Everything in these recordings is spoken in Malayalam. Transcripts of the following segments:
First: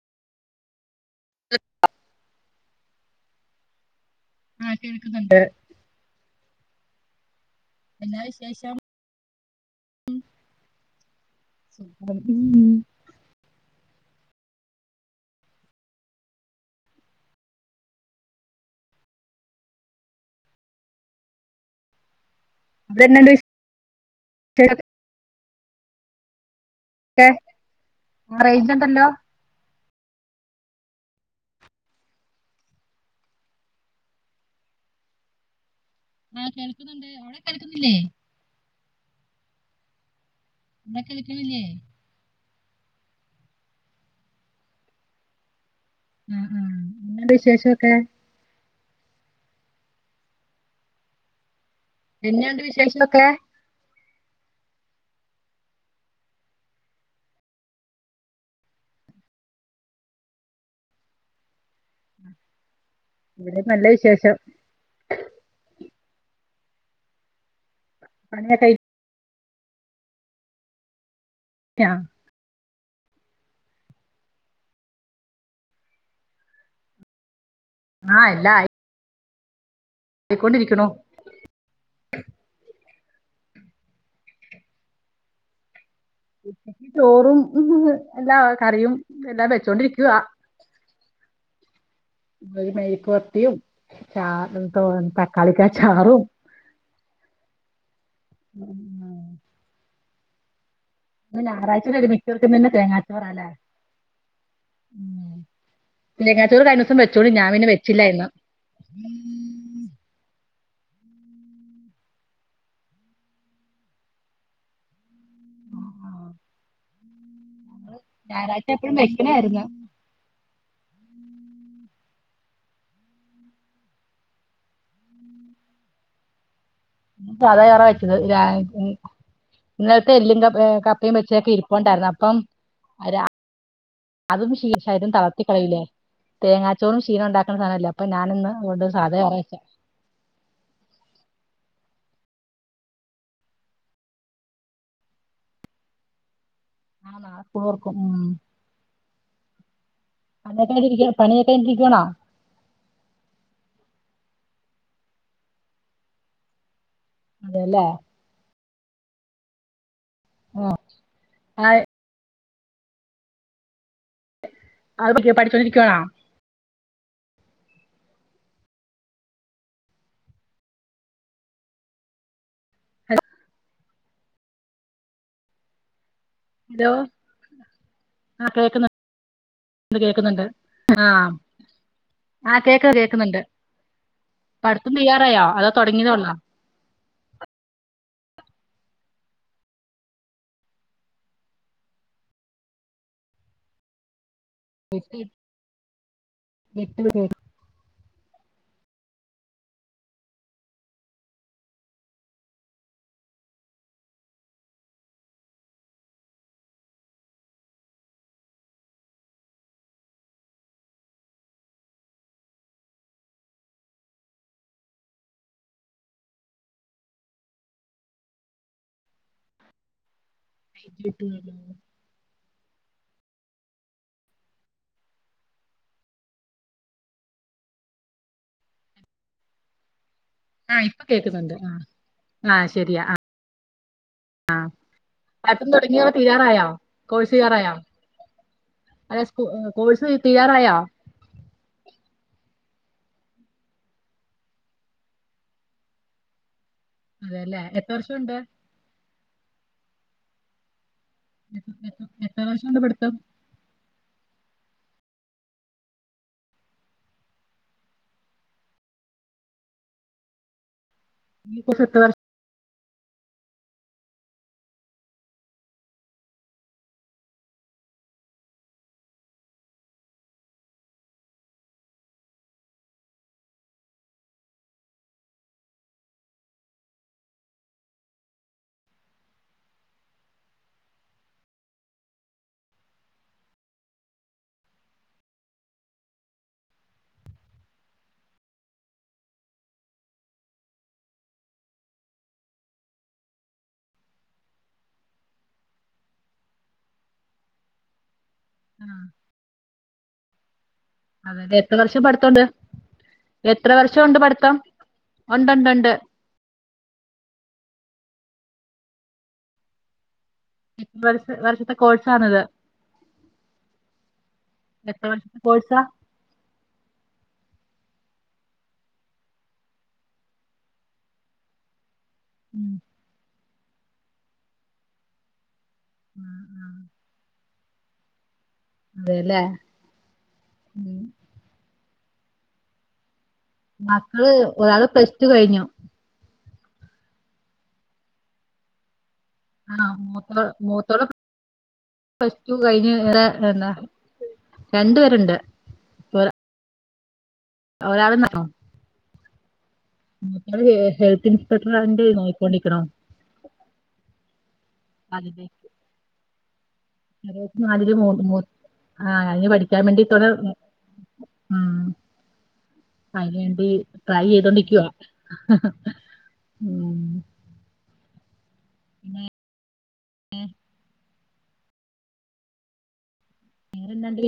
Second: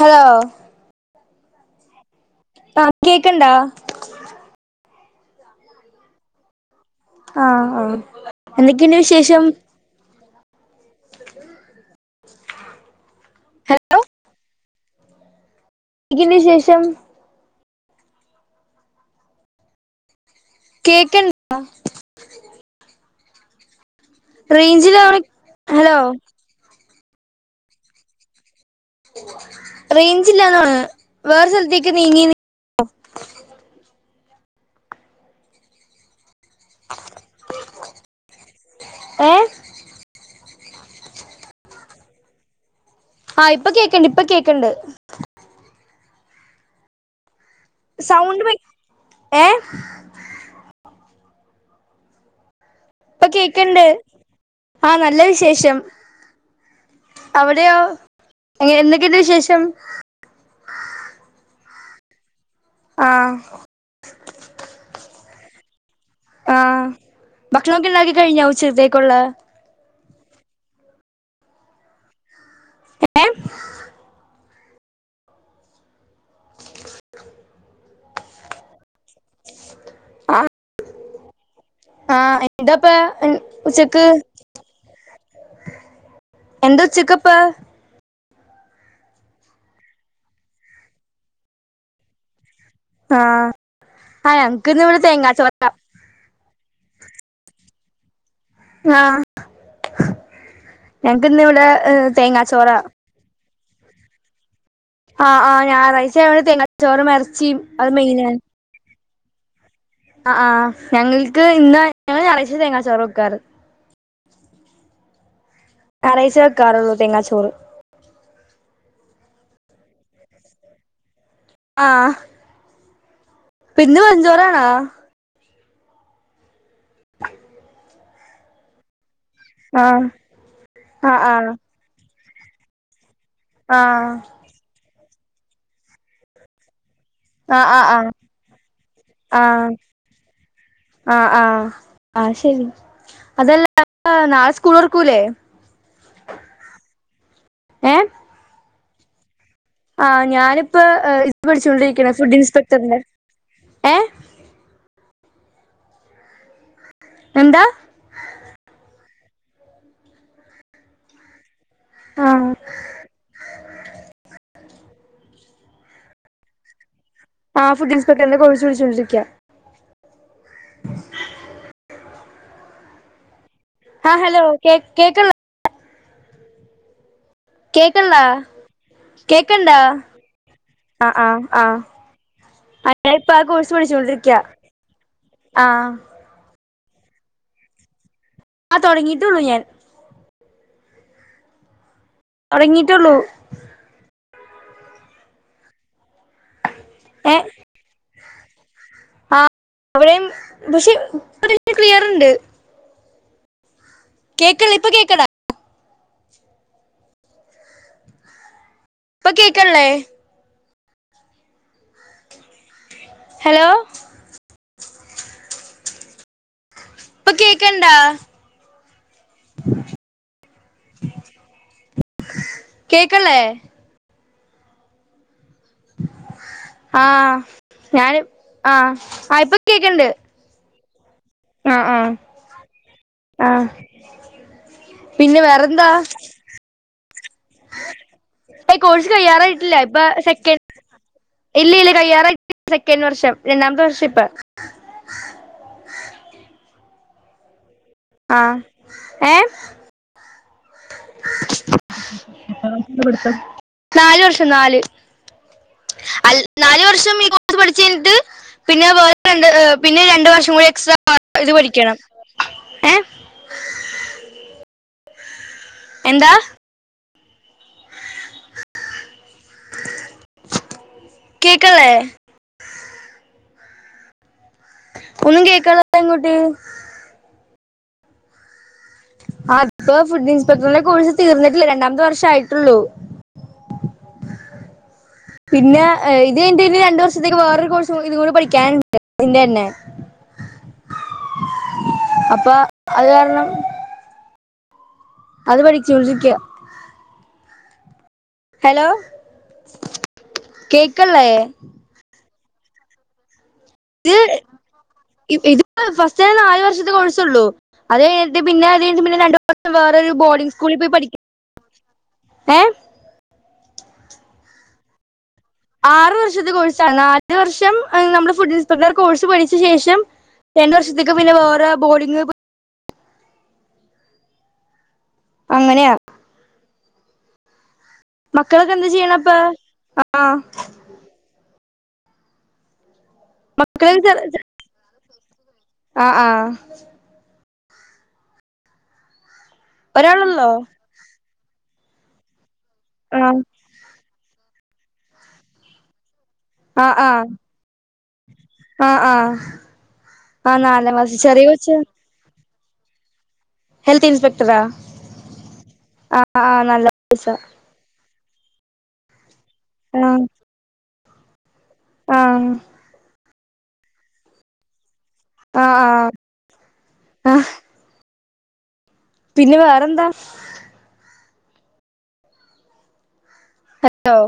ഹലേ [unintelligible] ആഹ് കേക്ക്ണ്ടേ ആഹ് കേൾക്കുന്നുണ്ട്. ആഹ് ആഹ് എന്നാ വിശേഷം എന്തൊക്കെയുണ്ട് വിശേഷം ഹലോ എന്തൊയുണ്ട് വിശേഷം കേക്കണ്ട് ആഹ് [unintelligible] വിശേഷൊക്കെ റേഞ്ചിലോ ഹലോ [unintelligible] റേയ്ഞ്ച്ണ്ട് റേഞ്ച് ഇല്ലാന്ന് തോന്നുന്നു വേറെ സ്ഥലത്തേക്ക് നീങ്ങീ ആഹ് കേൾക്കുന്നുണ്ട് അവിടെ കേൾക്കുന്നില്ലേ ഏഹ് [unintelligible] ആഹ് ഇപ്പൊ കേൾക്കണ്ട് ഇപ്പൊ കേക്കണ്ട് ആഹ് ആഹ് എന്തുണ്ട് വിശേഷം ഒക്കെ സൗണ്ട് പോയി ഏഹ് എന്നെയണ്ട് വിശേഷമൊക്കെ ഇൻക്ക്ണ്ട് ആഹ് നല്ല വിശേഷം അവിടെയോ എന്തൊക്കെയുണ്ട് വിശേഷം ആഹ് ഇവിടെ നല്ല വിശേഷം ആഹ് ഭക്ഷണമക്കെ ഉണ്ടാക്കി കഴിഞ്ഞോ പണിയൊക്കെ ഉച്ചത്തേക്കുള്ള [unintelligible] ഏഹ് ആഹ് എല്ലാം ആയി ആയിക്കൊണ്ടിരിക്കുണു ആഹ് എന്തപ്പാ ഉച്ചക്ക് എന്താ ഉച്ചക്ക് ഉച്ചക്കപ്പ ചോറും എല്ലാ കറിയും എല്ലാം വെച്ചോണ്ടിരിക്കുവാ ഒരു ആഹ് മെഴുക്കുവരട്ടിയും ചാ ആ ഞങ്ങക്കിന്ന് ഇവിടെ തക്കാളിക്കാ തേങ്ങാച്ചോറാ ചാറും [unintelligible] ആഹ് ഞങ്ങക്ക് ഇന്ന് ഇവിടെ തേങ്ങാ ചോറാ ചോറാല്ലേ ആഹ് ആഹ് ഞായറാഴ്ച ആയോണ്ട് തേങ്ങാച്ചോറ് കഴിഞ്ഞോസം തേങ്ങാച്ചോറും വെച്ചോണ്ട് ഞാൻ എറച്ചിയും പിന്നെ അത് വെച്ചില്ലായിരുന്നു. മെയിനാണ് ഉം ആഹ് ആഹ് ഞങ്ങൾക്ക് ഇന്ന് ഞങ്ങള് ഞായറാഴചയ തേങ്ങാച്ചോറ് വെക്കാറ്. ഞായറാഴ്ചെ വെക്കാറുള്ളു തെങ്ങാച്ചോറ്. ഞായറാഴ്ച എപ്പഴും വെക്കണായിരുന്നു. ആഹ് ഇന്ന് വെറുഞ്ചോറാണാ? സാധാചോറാ വെച്ചത് രാവിലെ. ആഹ് ഇന്നലത്തെ എല്ലും കപ് കപ്പയും ആഹ് ആഹ് വെച്ചൊക്കെ ഇരിപ്പു ണ്ടായിരുന്നു. അപ്പം രാ ആഹ് അതും ശീ ശരീരം തളർത്തി കളയൂലെ. തേങ്ങാ ചോറും ക്ഷീണൊണ്ടാക്കുന്ന ആഹ് ആഹ് ആഹ് സാധനല്ലേ. അപ്പ ആഹ് ഞാനിന്ന് അതോണ്ട് സാധ ചോറാ വെച്ചേ. ആഹ് ആഹ് ആഹ്, അത്ശരി. അതല്ല നാളെ സ്കൂളൊർക്കൂലേ? ആഹ് നാളെ സ്കൂളൊർക്കും. ഏഹ് ആഹ്, പണിയൊക്കെ ഞാനിപ്പ കഴിഞ്ഞിരിക്കണോ ഇത് പണിയൊക്കെ കഴിഞ്ഞിരിക്കണോ പഠിച്ചോണ്ടിരിക്കണെ ഫുഡ് ഇൻസ്പെക്ടറിന്റെ. ഏഹ്? എന്താ അതെല്ലേ ഓഹ് ആഹ് ആഹ് അത് പറ്റോ പഠിച്ചൊണ്ടിരിക്കുവാണാ? ആഹ്, ഫുഡ് ഇൻസ്പെക്ടറിന്റെ കോഴ്സ് പഠിച്ചോണ്ടിരിക്ക. ആഹ് ഹലോ കേ കേക്കള്ളെ? ഹലോ കേക്കള്ളേ, ആ കേൾക്കുന്നുണ്ട് കേക്കണ്ടാ? കേൾക്കുന്നുണ്ട് ആ ആഹ് ആഹ് ആഹ് ആ കേക്ക് ആഹ് ഞാനിപ്പെ കേൾക്കുന്നുണ്ട് ആ കോഴ്സ് പഠിച്ചോണ്ടിരിക്ക. പഠിത്തം തയ്യാറായോ അതോ ആഹ് തുടങ്ങിയതേ ഉള്ളോ ആഹ് തൊടങ്ങിട്ടൊള്ളൂ ഞാൻ. തൊടങ്ങീട്ടൊള്ളൂ [unintelligible] ഏഹ് ആഹ് അവിടെയും പക്ഷെ ഇപ്പവിടെ ക്ലിയറ്ണ്ട്. കേക്കള്ളെ ഇപ്പ കേക്കള്ളെ? ഇപ്പ കേക്കള്ളേ? ഹലോ ഇപ്പ കേക്കണ്ടാ? റേഞ്ച് കിട്ടുന്നില്ല കേക്കള്ളെ? ആഹ് ഞാന് ആഹ് ആഹ് ഇപ്പ കേക്കണ്ട്. ആഹ് ഇപ്പ കേക്ക്ന്ന്ണ്ട്. ആഹ് ആഹ് ആഹ് ശരിയാ ആഹ് ആഹ് പിന്നെ ആദ്യം വേറെന്താ തൊടങ്ങിയോ അതോ തീരാറായോ കോഴ്സ് തീരാറായോ? കോഴ്സ് അല്ല സ്‌കൂ കഴിയാറായിട്ടില്ല ഇപ്പൊ കോഴ്സ് സെക്കൻഡ് തീരാറായാ? ഇല്ല ഇല്ല കഴിയാറായിട്ടില്ല. സെക്കൻഡ് വർഷം രണ്ടാമത്തെ വർഷാ ഇപ്പെ. അതേല്ലെ എ ആഹ് ഏഹ്? എത്ര എത്ര- എത്ര വർഷമുണ്ട് വർഷൊണ്ട് പഠിത്തം? നാല് വർഷം നാല്. അൽ നാല് വർഷം ഈ കോഴ്സ് പഠിച്ചു കഴിഞ്ഞിട്ട് പിന്നെ വേറെ രണ്ട് പിന്നെ രണ്ട് വർഷം കൂടി എക്സ്ട്രാ ഇത് ഈ കോഴ്സ് പഠിക്കണം. എത്ര വർഷം ഏ എന്താ. കേക്കണില്ലേ. ഒന്നും കേക്കണിലല്ലോ ഇങ്ങോട്ട്. ആ പ്പൊ ഫുഡ് ഇൻസ്പെക്ടറിന്റെ കോഴ്സ് തീർന്നിട്ടില്ല രണ്ടാമത്തെ വർഷം ആയിട്ടുള്ളു. പിന്ന ഇത് കഴിഞ്ഞിട്ട് ഇനി രണ്ട് വർഷത്തേക്ക് വേറൊരു കോഴ്സ് ഇതൂടി പഠിക്കാനുണ്ട് ഇതിന്റെ തന്നെ. അപ്പൊ അത് കാരണം. അത് പഠിച്ചോണ്ടിരിക്ക. ഹലോ ആ കേക്കല്. അതെ എത്ര വർഷം പഠത്തോണ്ട് എത്ര വർഷം ഒണ്ട് ഇത് പഠിത്തം. ഇത് ഒണ്ട്ണ്ട് ഉണ്ട്. ഫസ്റ്റ് നാല് വർഷത്തെ കോഴ്സ് ഉള്ളൂ അത് കഴിഞ്ഞിട്ട് പിന്നെ അത് കഴിഞ്ഞിട്ട് പിന്നെ രണ്ട് വർഷം വേറൊരു ബോഡിംങ് സ് ഈ വർ വർഷത്തെ കോഴ്സാണിത്. ഏ എത്ര വർഷത്തെ കോഴ്സ? ആറ് വർഷത്തെ കോഴ്സാണ് നാലു വർഷം നമ്മുടെ ഫുഡ് ഇൻസ്പെക്ടർ കോഴ്സ് പഠിച്ച ശേഷം. രണ്ട് വർഷത്തേക്ക് പിന്നെ വേറെ ബോഡിംങ്. ഉം. അങ്ങനെയാ. ഉം, ഉം. മക്കളൊക്കെ എന്ത് ചെയ്യണുപ്പ അതെല്ലേ ആ. ഉം. മക്കളൊക്കെ മക്കള് ഒരാള് പ്ലസ് ടു കഴിഞ്ഞു. ആഹ്, ആഹ്. ആഹ് മൂത്തൊ, ഒരാളള്ളോ മൂത്തൊള്. പ്ലസ് ടു കഴിഞ്ഞു എന്താ ആ രണ്ട്, രണ്ടു പേരുണ്ട്. ഒ ആഹ്, ആഹ്. ഒരാള് ന്നാണോ. ആഹ്, ആഹ്. ഉം ഇങ്ങള് ഹെൽത്ത് ഇൻസ്പെക്ടർ ആണ്ട് നോയിക്കോണ്ടിരിക്കണോ. ഹെൽത്ത് ഇൻസ്പെക്ടറ ആഹ്, ആ നല്ല കോഴ്സ. മാതിരി മൂ ആ അതിന് പഠിക്കാൻ ആഹ് വേണ്ടിട്ടവടെ ഉം. ആഹ്. അയിനുവേണ്ടി ട്രൈ ചെയ്തോണ്ടിരിക്കുവ. ആഹ്, ആ അഹ്. [unintelligible] പിന്നെ വേറെന്താ? ഉ [inaudible] ഹലോ വേറെന്താണ്ട്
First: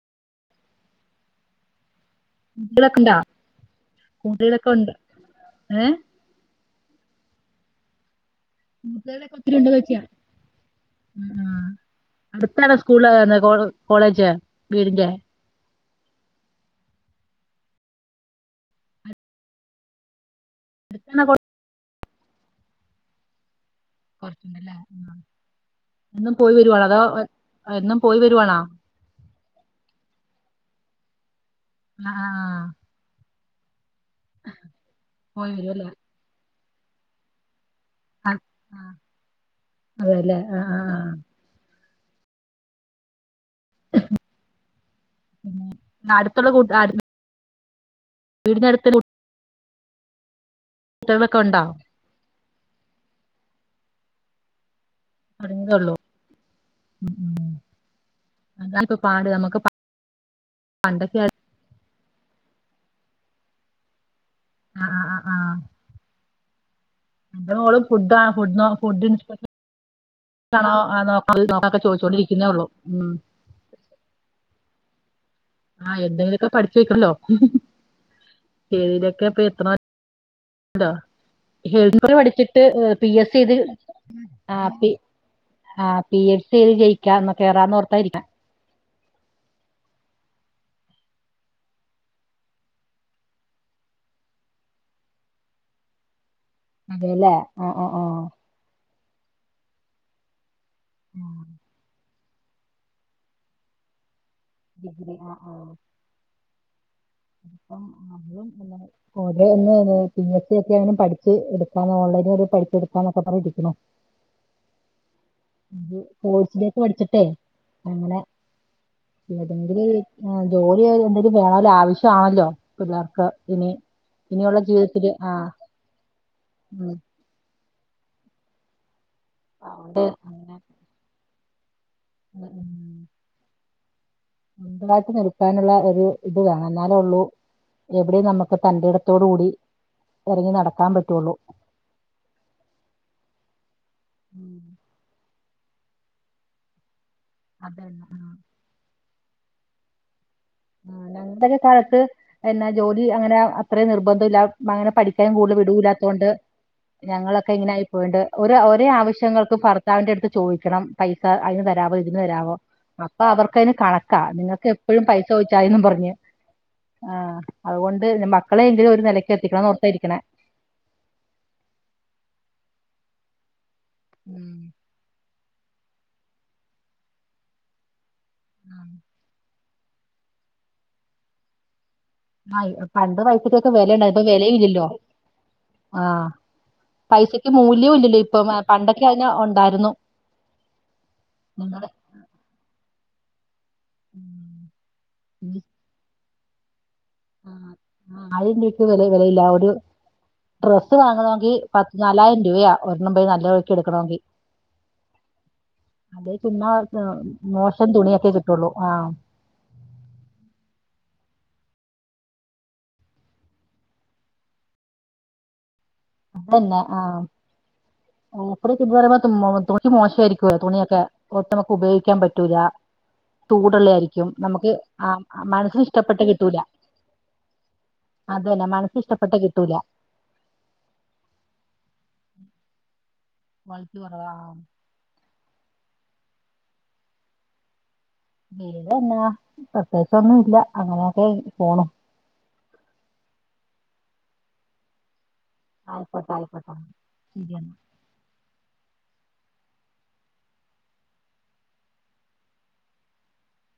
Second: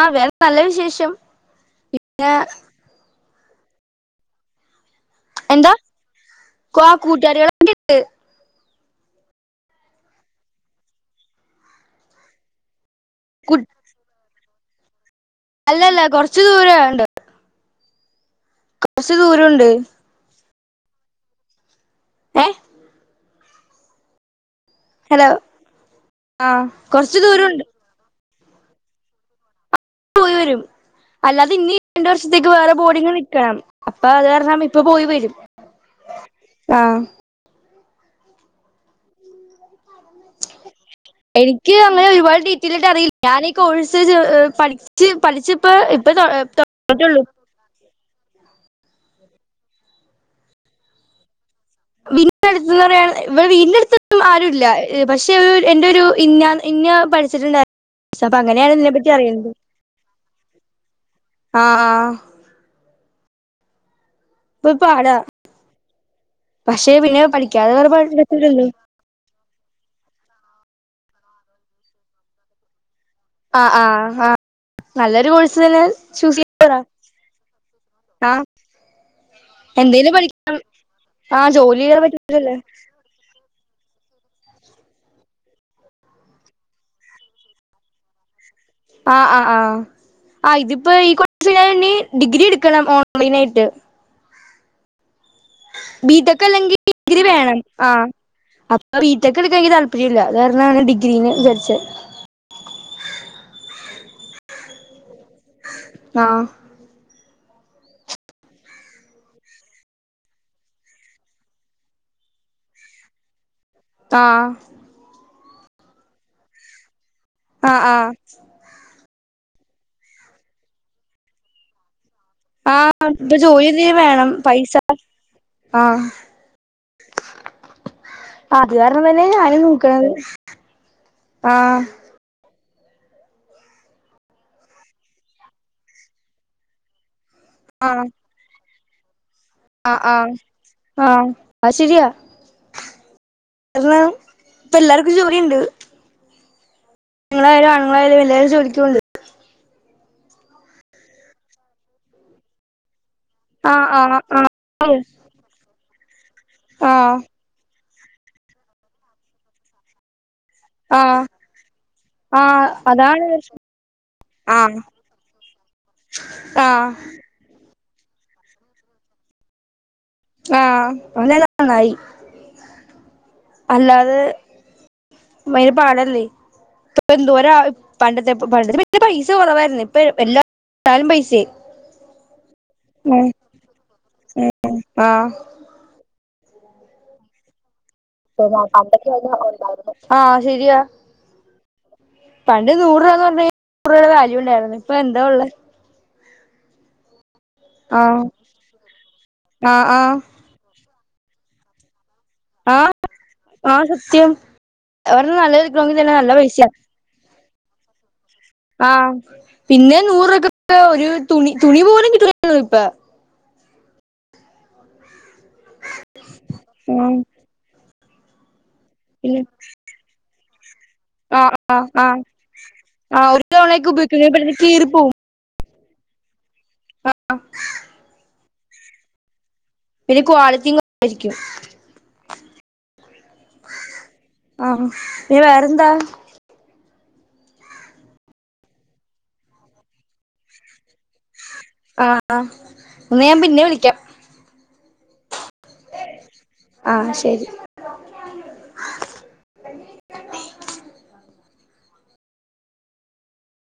ആഹ് വേറെ നല്ല വിശേഷം. പിന്നെ. കൂന്തളെക്കെണ്ട കൂന്തൊളക്കെ ഉണ്ട്. എന്താ ഏഹ് കൊ കൂട്ടാരിയള്. മുടെ ഒത്തിരി ഉണ്ടോ നോക്കിയ ആഹ് അടുത്താണോ സ് സ്കൂളല്ല കു കോളെ, കോളേജ് വീടിന്റെ. അല്ലല്ല കൊറച്ച് ദൂരം ഒണ്ട്. കുറച്ച് ദൂരംഉണ്ട്. [unintelligible] ഏഹ്. കൊറച്ചുണ്ടല്ലേ ആഹ് ഹലോ എന്നും പോയി ആഹ് വരുവാ ണോ അതോ കൊറച്ച് ദൂരണ്ട് എന്നും പോയി വരുവാണ. പോയി വരും അല്ലാതെ ഇന്നി രണ്ട് ആഹ് വർഷത്തേക്ക് ആഹ് വേറെ ബോർഡിങ് നിക്കണം അപ്പൊ അത് കാരണം ഇപ്പൊ പോയി വരും ആഹ് ആ അതല്ലേ ആ ആ എനിക്ക് അങ്ങനെ ഒരുപാട് ഡീറ്റെയിലയി്ട്ട്അറിയില്ല ഞാനീ കോഴ്‌സ് പഠിച്ച് പഠിച്ച്ഇപ്പ പിന്നെ അടുത്തുള്ള കൂ തൊടങ്ങീട്ടുള്ളൂ വീടിനടുത്ത് കുട്ട്യോളൊക്കെണ്ടോ വീടിനടു ത്ത്ന്ന് പറയാണ് ഇവിടെ വീടിനടുത്ത് ആരും ഇല്ല പക്ഷെ എന്റെറെ തുടങ്ങിയതേയുള്ളൂ ഒരു ഇന്ന ഇന്ന പഠിച്ചിട്ടുണ്ടായിരുന്നു ക്ഷെ അപ്പൊ അങ്ങനെയാണ് അതാണ് ഇതിനെ ഇപ്പൊ പറ്റി പാട് അറിയ്ണത് നമുക്ക് പ- പണ്ടൊക്കെ ആഹ് ആഹ് ഇപ്പ പാടാ പക്ഷെ പിന്നെ ഇൻ്റെ പഠിക്കാതെ മോള് വേറെ ഫുഡാ പറ്റൂലല്ലോ [unintelligible] ണോ അ നോക്ക് നോക്കൊക്കെ ചോദിച്ചോണ്ടിരിക്കുന്നേ ഉള്ളൂ ഉം ആ ആ ആ നല്ലൊരു കോഴ്സ് ആ എന്തെങ്കിലുമൊക്കെ സുനൽ [unintelligible] ആഹ് ഏഴുതൊക്കെ പ്രി എത്തു നോൽണ്ടോ ആ ജോലി ചെയ്യാൻ [unintelligible] പറ്റൂലല്ലോ പഠിച്ചിട്ട് പി എസ് സി ഇത് ആ പി ആ് പി എസ് സി എഴുതി ജയിക്കാം എന്ന കേറാന്ന് ഓർത്തായിരിക്കാം ആ ആ ആഹ് ആ ഇതിപ്പോ ഈ കോഴ്സ് കഴിഞ്ഞ് ഇനി ഡിഗ്രി എടുക്കണം ഓൺലൈൻ ആയിട്ട്. ബിടെക് അല്ലെങ്കിൽ ഡഗ്രി വേണം. ആ അപ്പൊ ബി ടെക്ക് എടുക്കാൻ എനിക്ക് താല്പര്യം ഇല്ല അത് കാരണാണ് ഡിഗ്രീന് വിചാരിച്ചത്. ഡിഗ്രി ആ ആ ആഹ് അപ്പോ അവളും അങ്ങനെ ഓലൊന്ന് പി എസ് സി ഒക്കെ അങ്ങനെ പഠിച്ച് എടുക്കാന്ന് ഓൺലൈൽ പഠിച്ച് എടുക്കാന്നൊക്കെ പറഞ്ഞ് ഇരിക്കുന്നു. ആഹ് കോഴസിലേക്ക് പഠിച്ചിട്ട് ആഹ് ആഹ് അങ്ങനെ എതെങ്കിലും ജോലി എന്തിലും വേണല്ലോ ആവശ്യാണല്ലോ? ആ ഇപ്പൊ ജോലി എന്തെലും വേണം പൈസ ആ ഉം. അത് കാരണം തന്നെ ഞാനും അതുകൊണ്ട് നോക്കണത്. അങ്ങനെ ആ [unintelligible] സ്വന്തായിട്ട് നിൽക്കാനുള്ള ഒരു ഇത് വേണം. എന്നാലേ ഉള്ളൂ എവിടെയും നമുക്ക് തന്റേട തോടുകൂടി ആ ആഹ് ആഹ് അത് ശരിയാ കാരണം ഉം, ഇപ്പം എല്ലാർക്കും ജോലിണ്ട്. പെണ്ണുങ്ങളായാലും അതന്നെ ആ. ആണുങ്ങളായാലും എല്ലാരും ജോലിക്ക് പോണ്ട് ആ ഞങ്ങടെ ഒക്കെ കാലത്ത് എന്നാ ജോലി അങ്ങനെ ആഹ് അത്രയും ആഹ് നിർബന്ധം ഇല്ല അങ്ങനെ ആഹ് പഠിക്കാൻ കൂടുതൽ വിടു ഇല്ലാത്തുകൊണ്ട് ആഹ് ഞങ്ങള് ക്കെ ഇങ്ങനായി പോയിണ്ട് ഓരേ ഒരേ ആവശ്യങ്ങൾക്കും ഭർത്താവിന്റെ അടുത്ത് ചോദിക്കണം. പൈസ ആഹ് അതിന് തരാവോ ഇതിന് തരവോ ആഹ് അതാണ് അപ്പൊ പ്രശ്നം അവർക്കതിന് കണക്കാ നിങ്ങൾക്ക് ആഹ് എപ്പോഴും പൈസ ചോദിച്ചായി പറഞ്ഞു ആഹ് ആ അതുകൊണ്ട് മക്കളെങ്കിലും ഒരു നിലക്ക് എത്തിക്കണം എന്ന്ഓർത്തായിരിക്കണേ. ആഹ് അവന് നല്ല നന്നായി അല്ലാതെ ഉം പയങ്കരപാടല്ലേ എന്തോര പണ്ടത്തെ പണ്ടത്തെ പിന്നെ പൈസ കുറവായിരുന്നേ ഇപ്പ എല്ലാം പൈസയായി ആ പണ്ട് ഉം പൈസക്കൊക്കെ വിലയുണ്ടായി ഇപ്പൊ വില ഇല്ലല്ലോ പിന്നെ ആഹ് പൈസക്ക് മൂല്യം ഇല്ലല്ലോ ഇപ്പം ആ, ആഹ് പണ്ടൊക്കെ അതിന് ഉണ്ടായിരുന്നു ആ ശെരിയാ ഞങ്ങടെ പണ്ട് നൂറ് രൂപാന്ന് പറഞ്ഞ നൂറ് രൂപയുടെ വാല്യൂ ഉണ്ടായിരുന്നു ഇപ്പൊ എന്താ ഉള്ളത് ആഹ് ഉം ആയിരം രൂപയ്ക്ക് വിലയില്ല ഒരു ആഹ് ആഹ് ഡ്രസ്സ് വാങ്ങണമെങ്കിൽ പത്ത് നാലായിരം രൂപയാ ആഹ് ഒരെണ്ണം പോയി നല്ല നോക്കി ആഹ് എടുക്കണമെങ്കി സത്യം ഒരെണ്ണം നല്ലത് എടുക്കണമെങ്കിൽ തന്നെ അത് നല്ല പിന്നെ പൈസയാ ഉം മോശം തുണിയക്കെ കി ആഹ് പിന്നെ നൂറു രൂപകൊക്കെ ഒരു തുണി തുണി പോലും കിട്ടില്ലലോ ഇപ്പം അത് തന്നെ ആഹ് ഓഫറിൽ കിട്ടു എന്ന് പിന്നെ പറയുമ്പോ തുണി മോശായിരിക്കു തുണിയൊക്കെ ആഹ് [unintelligible] ആഹ് ഉപയോഗിക്കാൻ ആഹ് പറ്റൂല ആഹ് ഒരു ചൂടുള്ള തവണയൊക്കെ ആയിരിക്കും ഉപയോഗിക്കുന്നെ പെട്ടെന്ന് നമുക്ക് കീറി പോവും ആഹ് ആ മനസ്സിന് ഇഷ്ടപ്പെട്ട കിട്ടൂല ആഹ് അതുതന്നെ മനസിന് ഇഷ്ടപ്പെട്ട കിട്ടൂല പിന്നെ ക്വാളിറ്റിയും കുറവായിരിക്കും ക്വാളിറ്റി കുറവാ ആഹ് പിന്നെ വേറെന്താ വേറെ എന്ന പ്രത്യേകിച്ച് ഒന്നും ഇല്ല അങ്ങനെയൊക്കെ പോണു ആഹ്‌ഹാ എന്ന ഞാൻ പിന്നെ വിളിക്കാം ആയിക്കോട്ടെ ആയിക്കോടട്ടെ ആഹ് ശരി ശെരി എന്നാ